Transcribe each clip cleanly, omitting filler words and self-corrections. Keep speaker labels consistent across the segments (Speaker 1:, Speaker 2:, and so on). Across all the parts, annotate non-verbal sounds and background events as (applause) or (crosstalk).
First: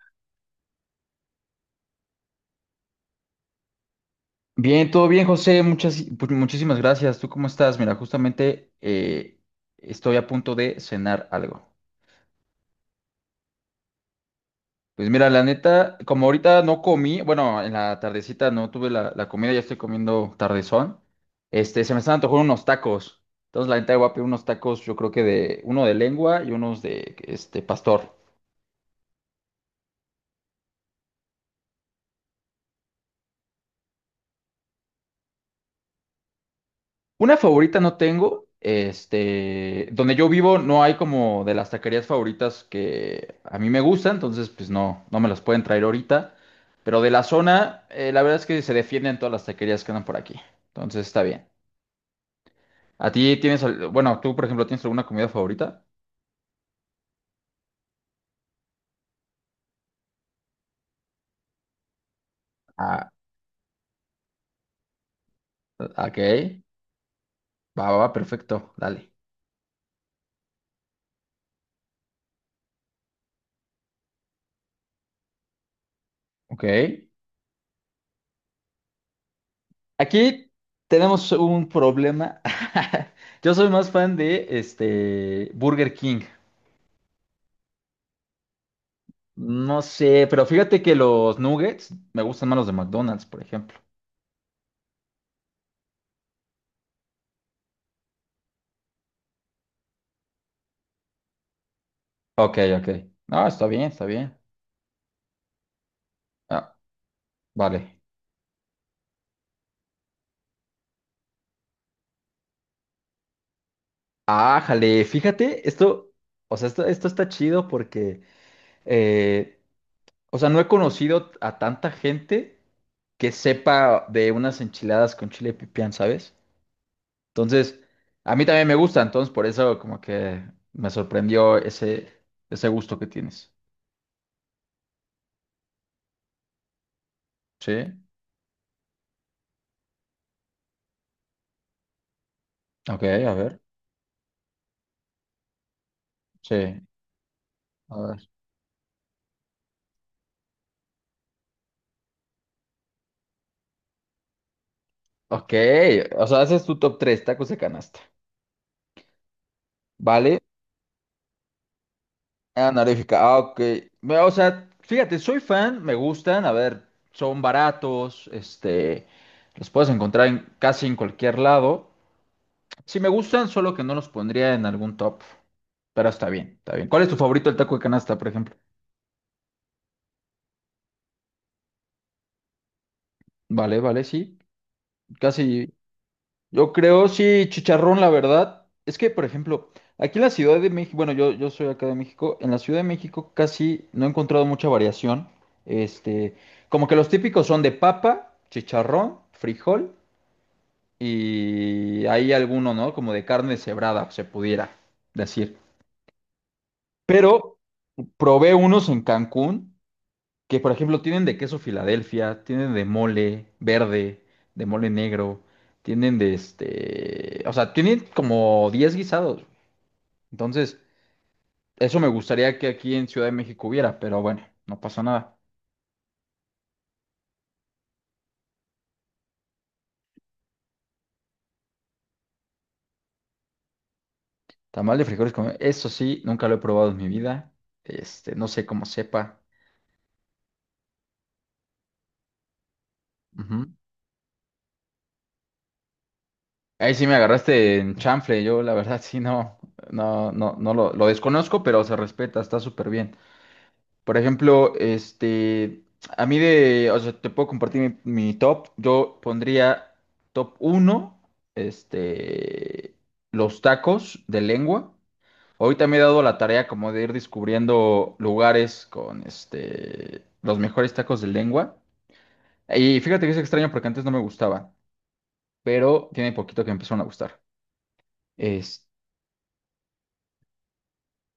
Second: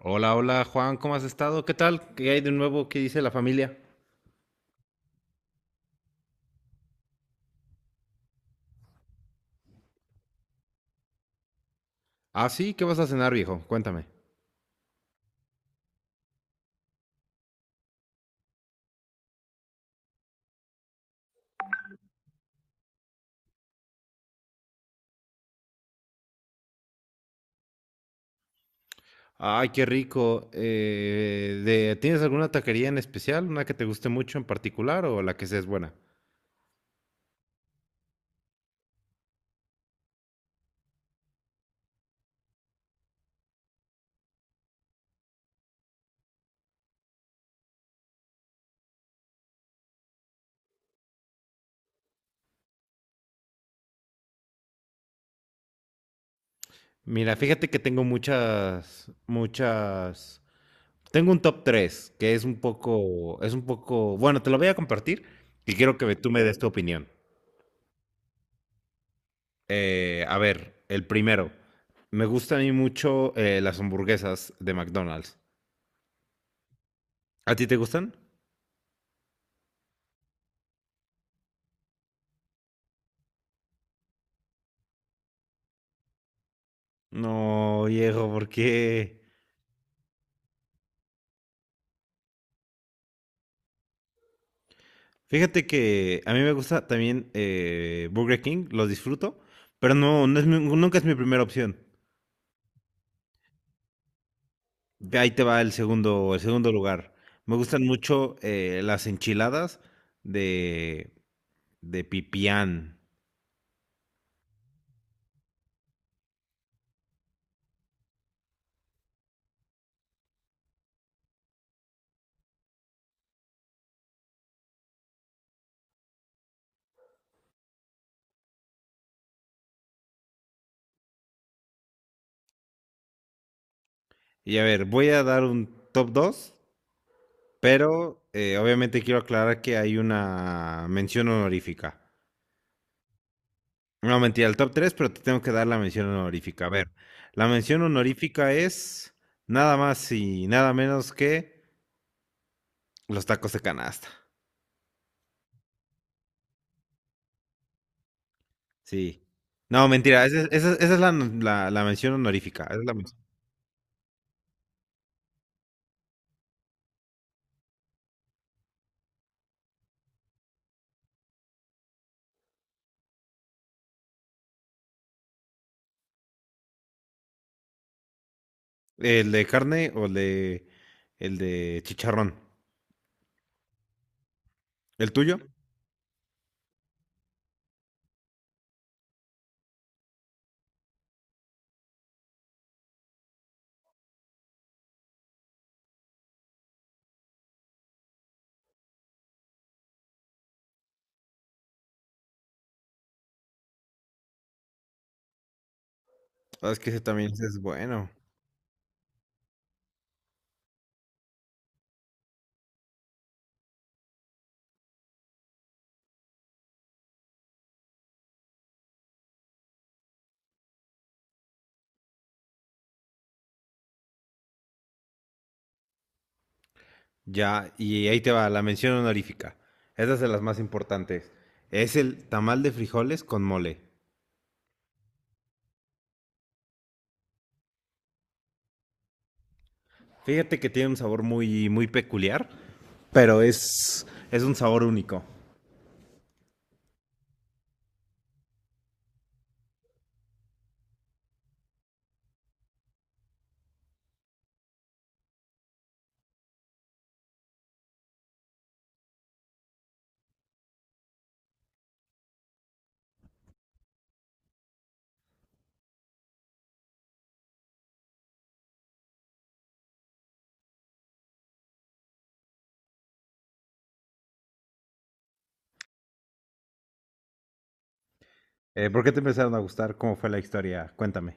Speaker 1: Hola, hola Juan, ¿cómo has estado? ¿Qué tal? ¿Qué hay de nuevo? ¿Qué dice la familia?
Speaker 2: Bien, todo bien, José. Pues, muchísimas gracias. ¿Tú cómo estás? Mira, justamente estoy a punto de cenar algo.
Speaker 1: Ah, sí, ¿qué vas a cenar, viejo? Cuéntame.
Speaker 2: Pues mira, la neta, como ahorita no comí, bueno, en la tardecita no tuve la comida, ya estoy comiendo tardezón. Se me están antojando unos tacos. Entonces, la neta, voy a pedir unos tacos, yo creo que de uno de lengua y unos de pastor.
Speaker 1: Ay, qué rico. ¿Tienes alguna taquería en especial? ¿Una que te guste mucho en particular o la que seas buena?
Speaker 2: Una favorita no tengo. Donde yo vivo no hay como de las taquerías favoritas que a mí me gustan, entonces pues no me las pueden traer ahorita. Pero de la zona, la verdad es que se defienden todas las taquerías que andan por aquí. Entonces está bien. ¿A ti tienes, al- Bueno, tú por ejemplo, ¿tienes alguna comida favorita?
Speaker 1: Mira, fíjate que tengo muchas, muchas. Tengo un top 3 que es un
Speaker 2: Ah,
Speaker 1: poco, es un poco. Bueno, te lo voy a compartir y quiero que
Speaker 2: ok.
Speaker 1: tú me des tu opinión.
Speaker 2: Va, va, va, perfecto. Dale.
Speaker 1: A ver, el primero. Me gustan a mí mucho las hamburguesas de McDonald's.
Speaker 2: Ok.
Speaker 1: ¿A ti te gustan?
Speaker 2: Aquí tenemos un problema. (laughs) Yo soy más fan de Burger King.
Speaker 1: No, viejo, ¿por qué?
Speaker 2: No sé, pero fíjate que los nuggets me gustan más los de McDonald's, por ejemplo.
Speaker 1: Fíjate que a mí me gusta también Burger King, los disfruto, pero no, no nunca es mi primera opción.
Speaker 2: Ok, ok. Ah, está bien, está bien.
Speaker 1: Ve, ahí te va el segundo
Speaker 2: Ah,
Speaker 1: lugar. Me gustan
Speaker 2: vale.
Speaker 1: mucho las enchiladas de, de pipián.
Speaker 2: Ah, jale, fíjate, esto, o sea, esto está chido porque, eh, o sea, no he conocido a tanta gente que sepa de unas enchiladas con chile pipián, ¿sabes? Entonces, a mí también me gusta, entonces por eso como que me sorprendió ese gusto que tienes.
Speaker 1: Y a ver, voy a dar un top 2,
Speaker 2: Sí,
Speaker 1: pero obviamente quiero aclarar que hay una mención honorífica.
Speaker 2: ok, a ver.
Speaker 1: No, mentira, el top 3, pero te tengo que dar la mención
Speaker 2: Sí,
Speaker 1: honorífica. A ver, la mención
Speaker 2: a ver.
Speaker 1: honorífica es nada más y nada menos que los tacos de canasta.
Speaker 2: Ok, o sea, ese es tu top 3, tacos de canasta.
Speaker 1: Sí. No, mentira, esa,
Speaker 2: ¿Vale?
Speaker 1: es esa es- esa es la, la- la mención honorífica. Esa es la mención.
Speaker 2: Anaréfica, ah, ok. Mira, o sea, fíjate, soy fan, me gustan, a ver, son baratos, los puedes encontrar en, casi en cualquier lado. Sí me gustan, solo que no los pondría en algún top, pero está bien, está bien. ¿Cuál es tu favorito el taco de canasta, por ejemplo?
Speaker 1: ¿El de carne o el de chicharrón?
Speaker 2: Vale, vale, sí,
Speaker 1: ¿El tuyo?
Speaker 2: casi. Yo creo, sí, chicharrón, la verdad. Es que, por ejemplo, aquí en la Ciudad de México, bueno, yo soy acá de México, en la Ciudad de México casi no he encontrado mucha variación. Este, Como que los típicos son de papa, chicharrón, frijol y hay alguno, ¿no? Como de carne cebrada, se pudiera decir.
Speaker 1: Ah, es que ese también
Speaker 2: Pero
Speaker 1: es bueno.
Speaker 2: probé unos en Cancún. Que por ejemplo tienen de queso Filadelfia, tienen de mole verde, de mole negro, o sea, tienen como 10 guisados. Entonces, eso me gustaría que aquí en Ciudad de México hubiera, pero bueno, no pasa nada.
Speaker 1: Ya, y ahí te va, la mención honorífica. Esa es de las más importantes. Es el tamal de frijoles con mole.
Speaker 2: Tamal de frijoles con... Eso sí, nunca lo he probado en mi vida. No sé cómo sepa.
Speaker 1: Fíjate que tiene un sabor muy, muy peculiar. Pero
Speaker 2: Ujú.
Speaker 1: es un sabor único.
Speaker 2: Ahí sí me agarraste en chanfle, yo la verdad sí no, no, no, no lo desconozco, pero se respeta, está súper bien. Por ejemplo, o sea, te puedo compartir mi top. Yo pondría top uno, este, los tacos de lengua. Ahorita me he dado la tarea como de ir descubriendo lugares con, los mejores tacos de lengua. Y fíjate que es extraño porque antes no me gustaba, pero tiene poquito que me empezaron a gustar.
Speaker 1: ¿Por qué te empezaron a gustar? ¿Cómo fue la historia? Cuéntame.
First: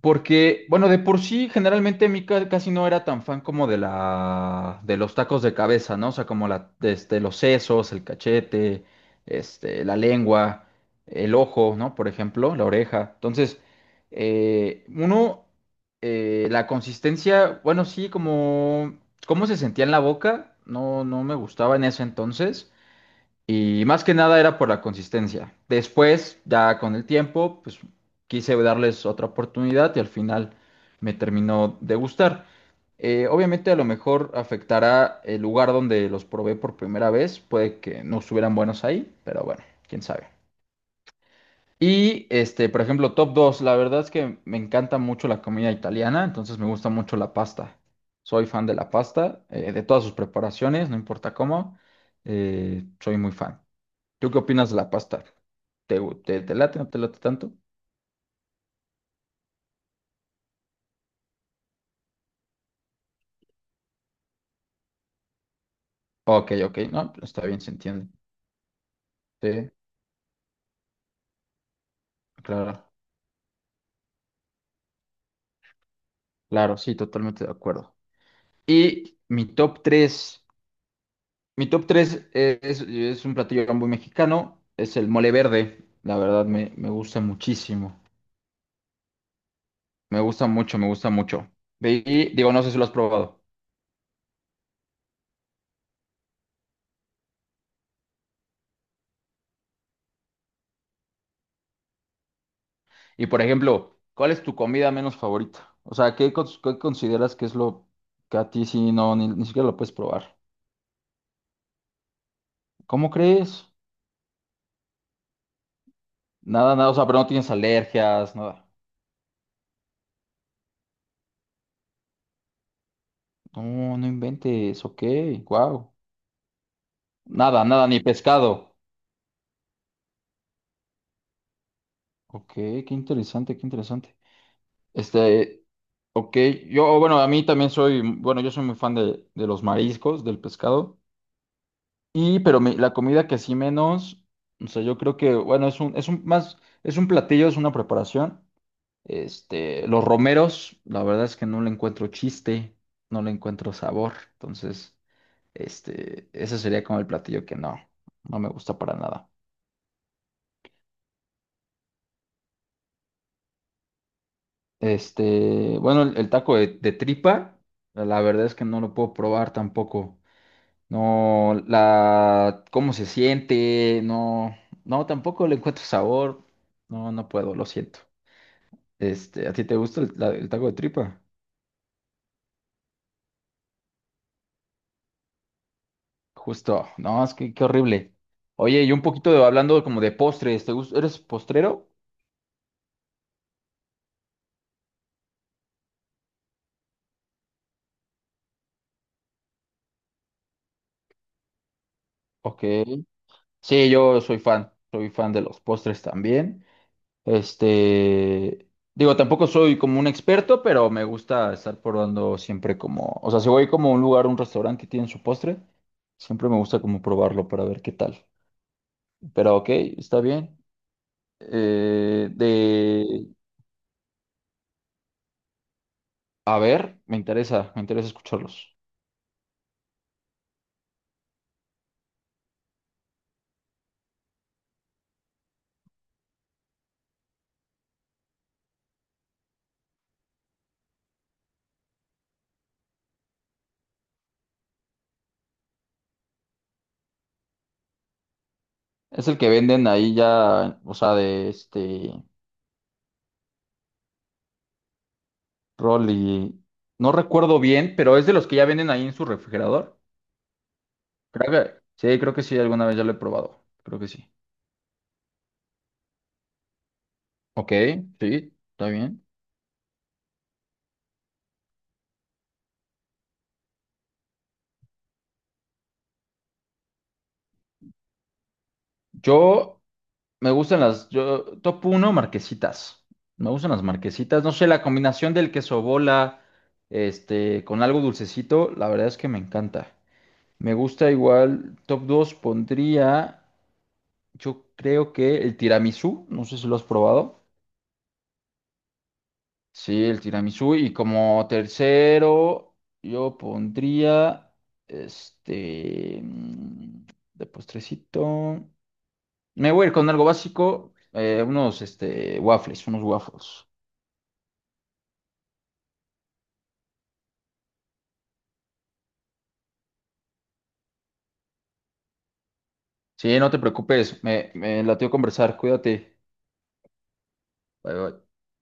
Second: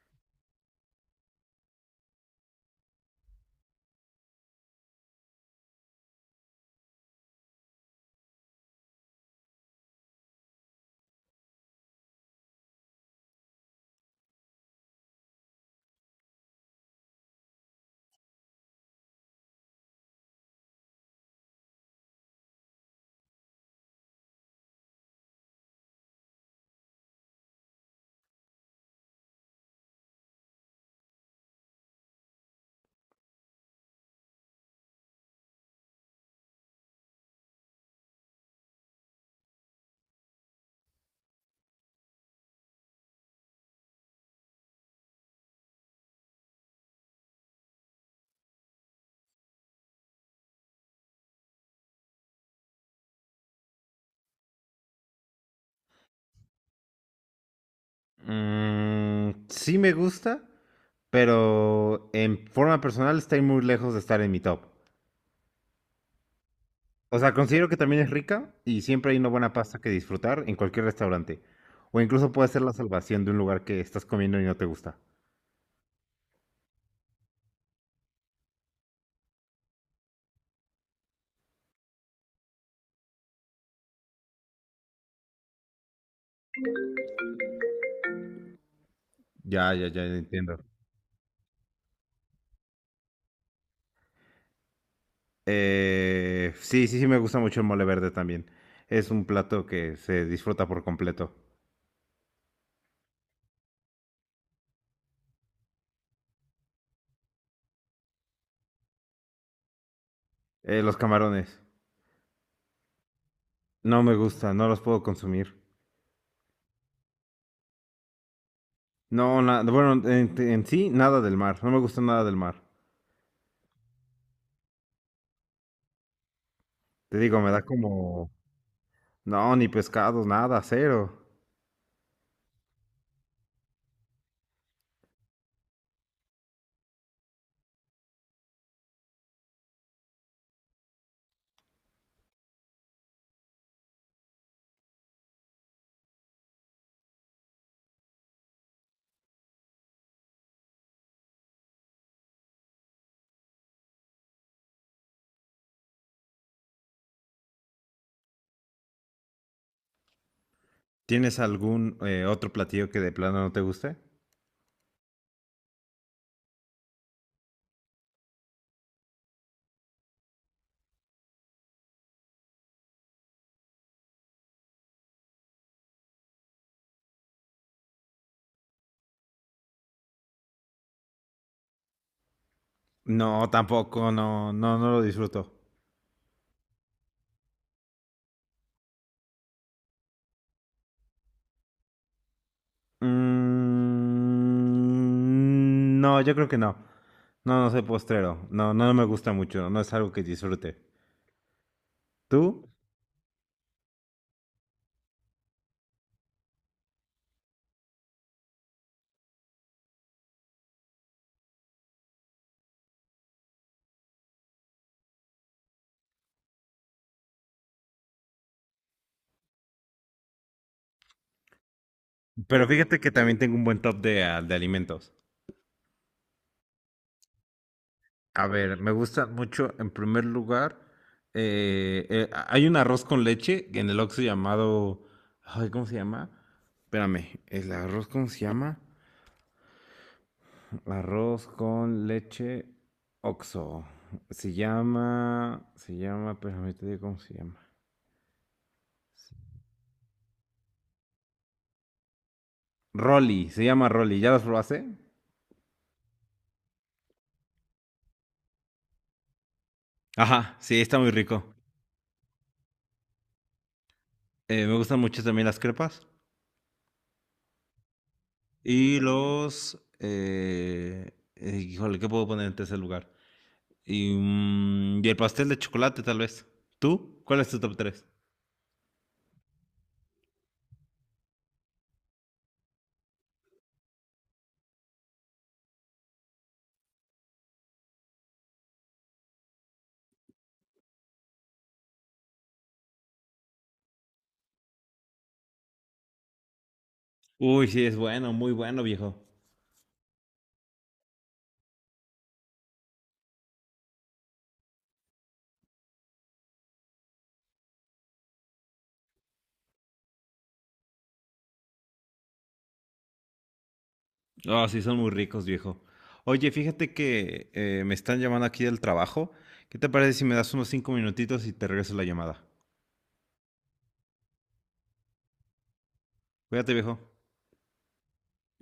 Speaker 2: Porque, bueno, de por sí, generalmente casi no era tan fan como de de los tacos de cabeza, ¿no? O sea, como los sesos, el cachete, la lengua, el ojo, ¿no? Por ejemplo, la oreja. Entonces, uno, la consistencia, bueno, sí, cómo se sentía en la boca, no me gustaba en ese entonces. Y más que nada era por la consistencia. Después, ya con el tiempo, pues quise darles otra oportunidad y al final me terminó de gustar. Obviamente a lo mejor afectará el lugar donde los probé por primera vez. Puede que no estuvieran buenos ahí, pero bueno, quién sabe. Y por ejemplo, top 2 la verdad es que me encanta mucho la comida italiana, entonces me gusta mucho la pasta. Soy fan de la pasta, de todas sus preparaciones, no importa cómo, soy muy fan. ¿Tú qué opinas de la pasta? ¿Te late, no te late tanto?
Speaker 1: Sí me gusta, pero en forma personal está muy lejos de estar en mi top.
Speaker 2: Ok, ok, no,
Speaker 1: O
Speaker 2: pues
Speaker 1: sea,
Speaker 2: está bien,
Speaker 1: considero
Speaker 2: se
Speaker 1: que también
Speaker 2: entiende.
Speaker 1: es rica y siempre hay una buena
Speaker 2: Sí,
Speaker 1: pasta que disfrutar en cualquier restaurante. O incluso puede ser la
Speaker 2: claro,
Speaker 1: salvación de un lugar que estás comiendo y no te gusta.
Speaker 2: claro, sí, totalmente de acuerdo. Y mi top tres es un platillo muy mexicano, es el mole verde, la verdad me gusta muchísimo,
Speaker 1: Ya, ya, ya
Speaker 2: me gusta
Speaker 1: entiendo.
Speaker 2: mucho, me gusta mucho. Y digo, no sé si lo has probado.
Speaker 1: Sí, sí, sí me gusta mucho el mole verde también. Es un plato que se disfruta por completo.
Speaker 2: Y por ejemplo, ¿cuál es tu comida menos favorita? O sea, ¿qué consideras que es lo que a ti sí no, ni siquiera lo puedes probar?
Speaker 1: Los camarones.
Speaker 2: ¿Cómo crees?
Speaker 1: No me gusta, no los puedo consumir.
Speaker 2: Nada, nada, o sea, pero no tienes alergias, nada.
Speaker 1: No, bueno, en sí, nada del mar. No me gusta nada del mar.
Speaker 2: No, no inventes, ok, wow.
Speaker 1: Te digo, me da
Speaker 2: Nada, nada, ni
Speaker 1: como...
Speaker 2: pescado.
Speaker 1: No, ni pescados, nada, cero.
Speaker 2: Ok, qué interesante, qué interesante. Este, ok, yo, bueno, a mí también soy, bueno, yo soy muy fan de, los mariscos, del pescado. Y, pero la comida que sí menos, o sea, yo creo que, bueno, es un platillo, es una preparación. Los romeros, la verdad es que no le encuentro chiste, no le encuentro sabor, entonces. Ese sería como el platillo que no me gusta para nada.
Speaker 1: ¿Tienes algún otro platillo que de plano no te guste?
Speaker 2: Bueno, el taco de, tripa, la verdad es que no lo puedo probar tampoco. No, cómo se siente, no, tampoco le encuentro sabor. No, no puedo, lo siento. ¿A ti te gusta el taco de tripa?
Speaker 1: No, tampoco, no, no, no lo disfruto.
Speaker 2: Justo, no, es que qué horrible. Oye, y un poquito hablando como de postres, ¿te gusta? ¿Eres postrero?
Speaker 1: Mm, no, yo creo que no. No, no soy postrero. No, no me gusta mucho. No es algo que disfrute. ¿Tú?
Speaker 2: Ok. Sí, yo soy fan de los postres también. Este, Digo, tampoco soy como un experto, pero me gusta estar probando siempre como, o sea, si voy como a un lugar, un restaurante que tiene su postre, siempre me gusta como probarlo para ver qué tal. Pero ok, está bien. Eh,
Speaker 1: Pero fíjate que
Speaker 2: de,
Speaker 1: también tengo un buen top de alimentos.
Speaker 2: a ver, me interesa
Speaker 1: A
Speaker 2: escucharlos.
Speaker 1: ver, me gusta mucho, en primer lugar, hay un arroz con leche en el Oxxo llamado, ay, ¿cómo se llama? Espérame, ¿el arroz cómo se llama? Arroz con leche Oxxo. Se llama, espérame, te digo cómo se llama.
Speaker 2: Es el que venden ahí ya, o sea, de este
Speaker 1: Rolly, se llama Rolly, ¿ya las probaste?
Speaker 2: rol y no recuerdo bien, pero es de los que ya venden ahí en su refrigerador.
Speaker 1: Ajá, sí, está muy
Speaker 2: Creo
Speaker 1: rico.
Speaker 2: que, sí, creo que sí, alguna vez ya lo he probado. Creo que sí.
Speaker 1: Me gustan mucho también las crepas.
Speaker 2: Ok, sí, está
Speaker 1: Y
Speaker 2: bien.
Speaker 1: híjole, ¿qué puedo poner en tercer lugar? Y el pastel de chocolate, tal vez. ¿Tú? ¿Cuál es tu top tres?
Speaker 2: Yo me gustan top uno marquesitas. Me gustan las marquesitas. No sé, la combinación del queso bola, con algo dulcecito, la verdad es que me encanta. Me gusta igual, top 2 pondría, yo creo que el tiramisú, no sé si lo has probado.
Speaker 1: Uy, sí, es bueno, muy bueno, viejo.
Speaker 2: Sí, el tiramisú. Y como tercero, yo pondría, este, mm, de postrecito. Me voy a ir con algo básico, unos waffles.
Speaker 1: Ah, sí, son muy ricos, viejo. Oye, fíjate que me están llamando aquí del trabajo. ¿Qué te parece si me das unos 5 minutitos y te regreso la llamada?
Speaker 2: Sí, no te preocupes, me latió conversar, cuídate.
Speaker 1: Cuídate, viejo.
Speaker 2: Bye, bye.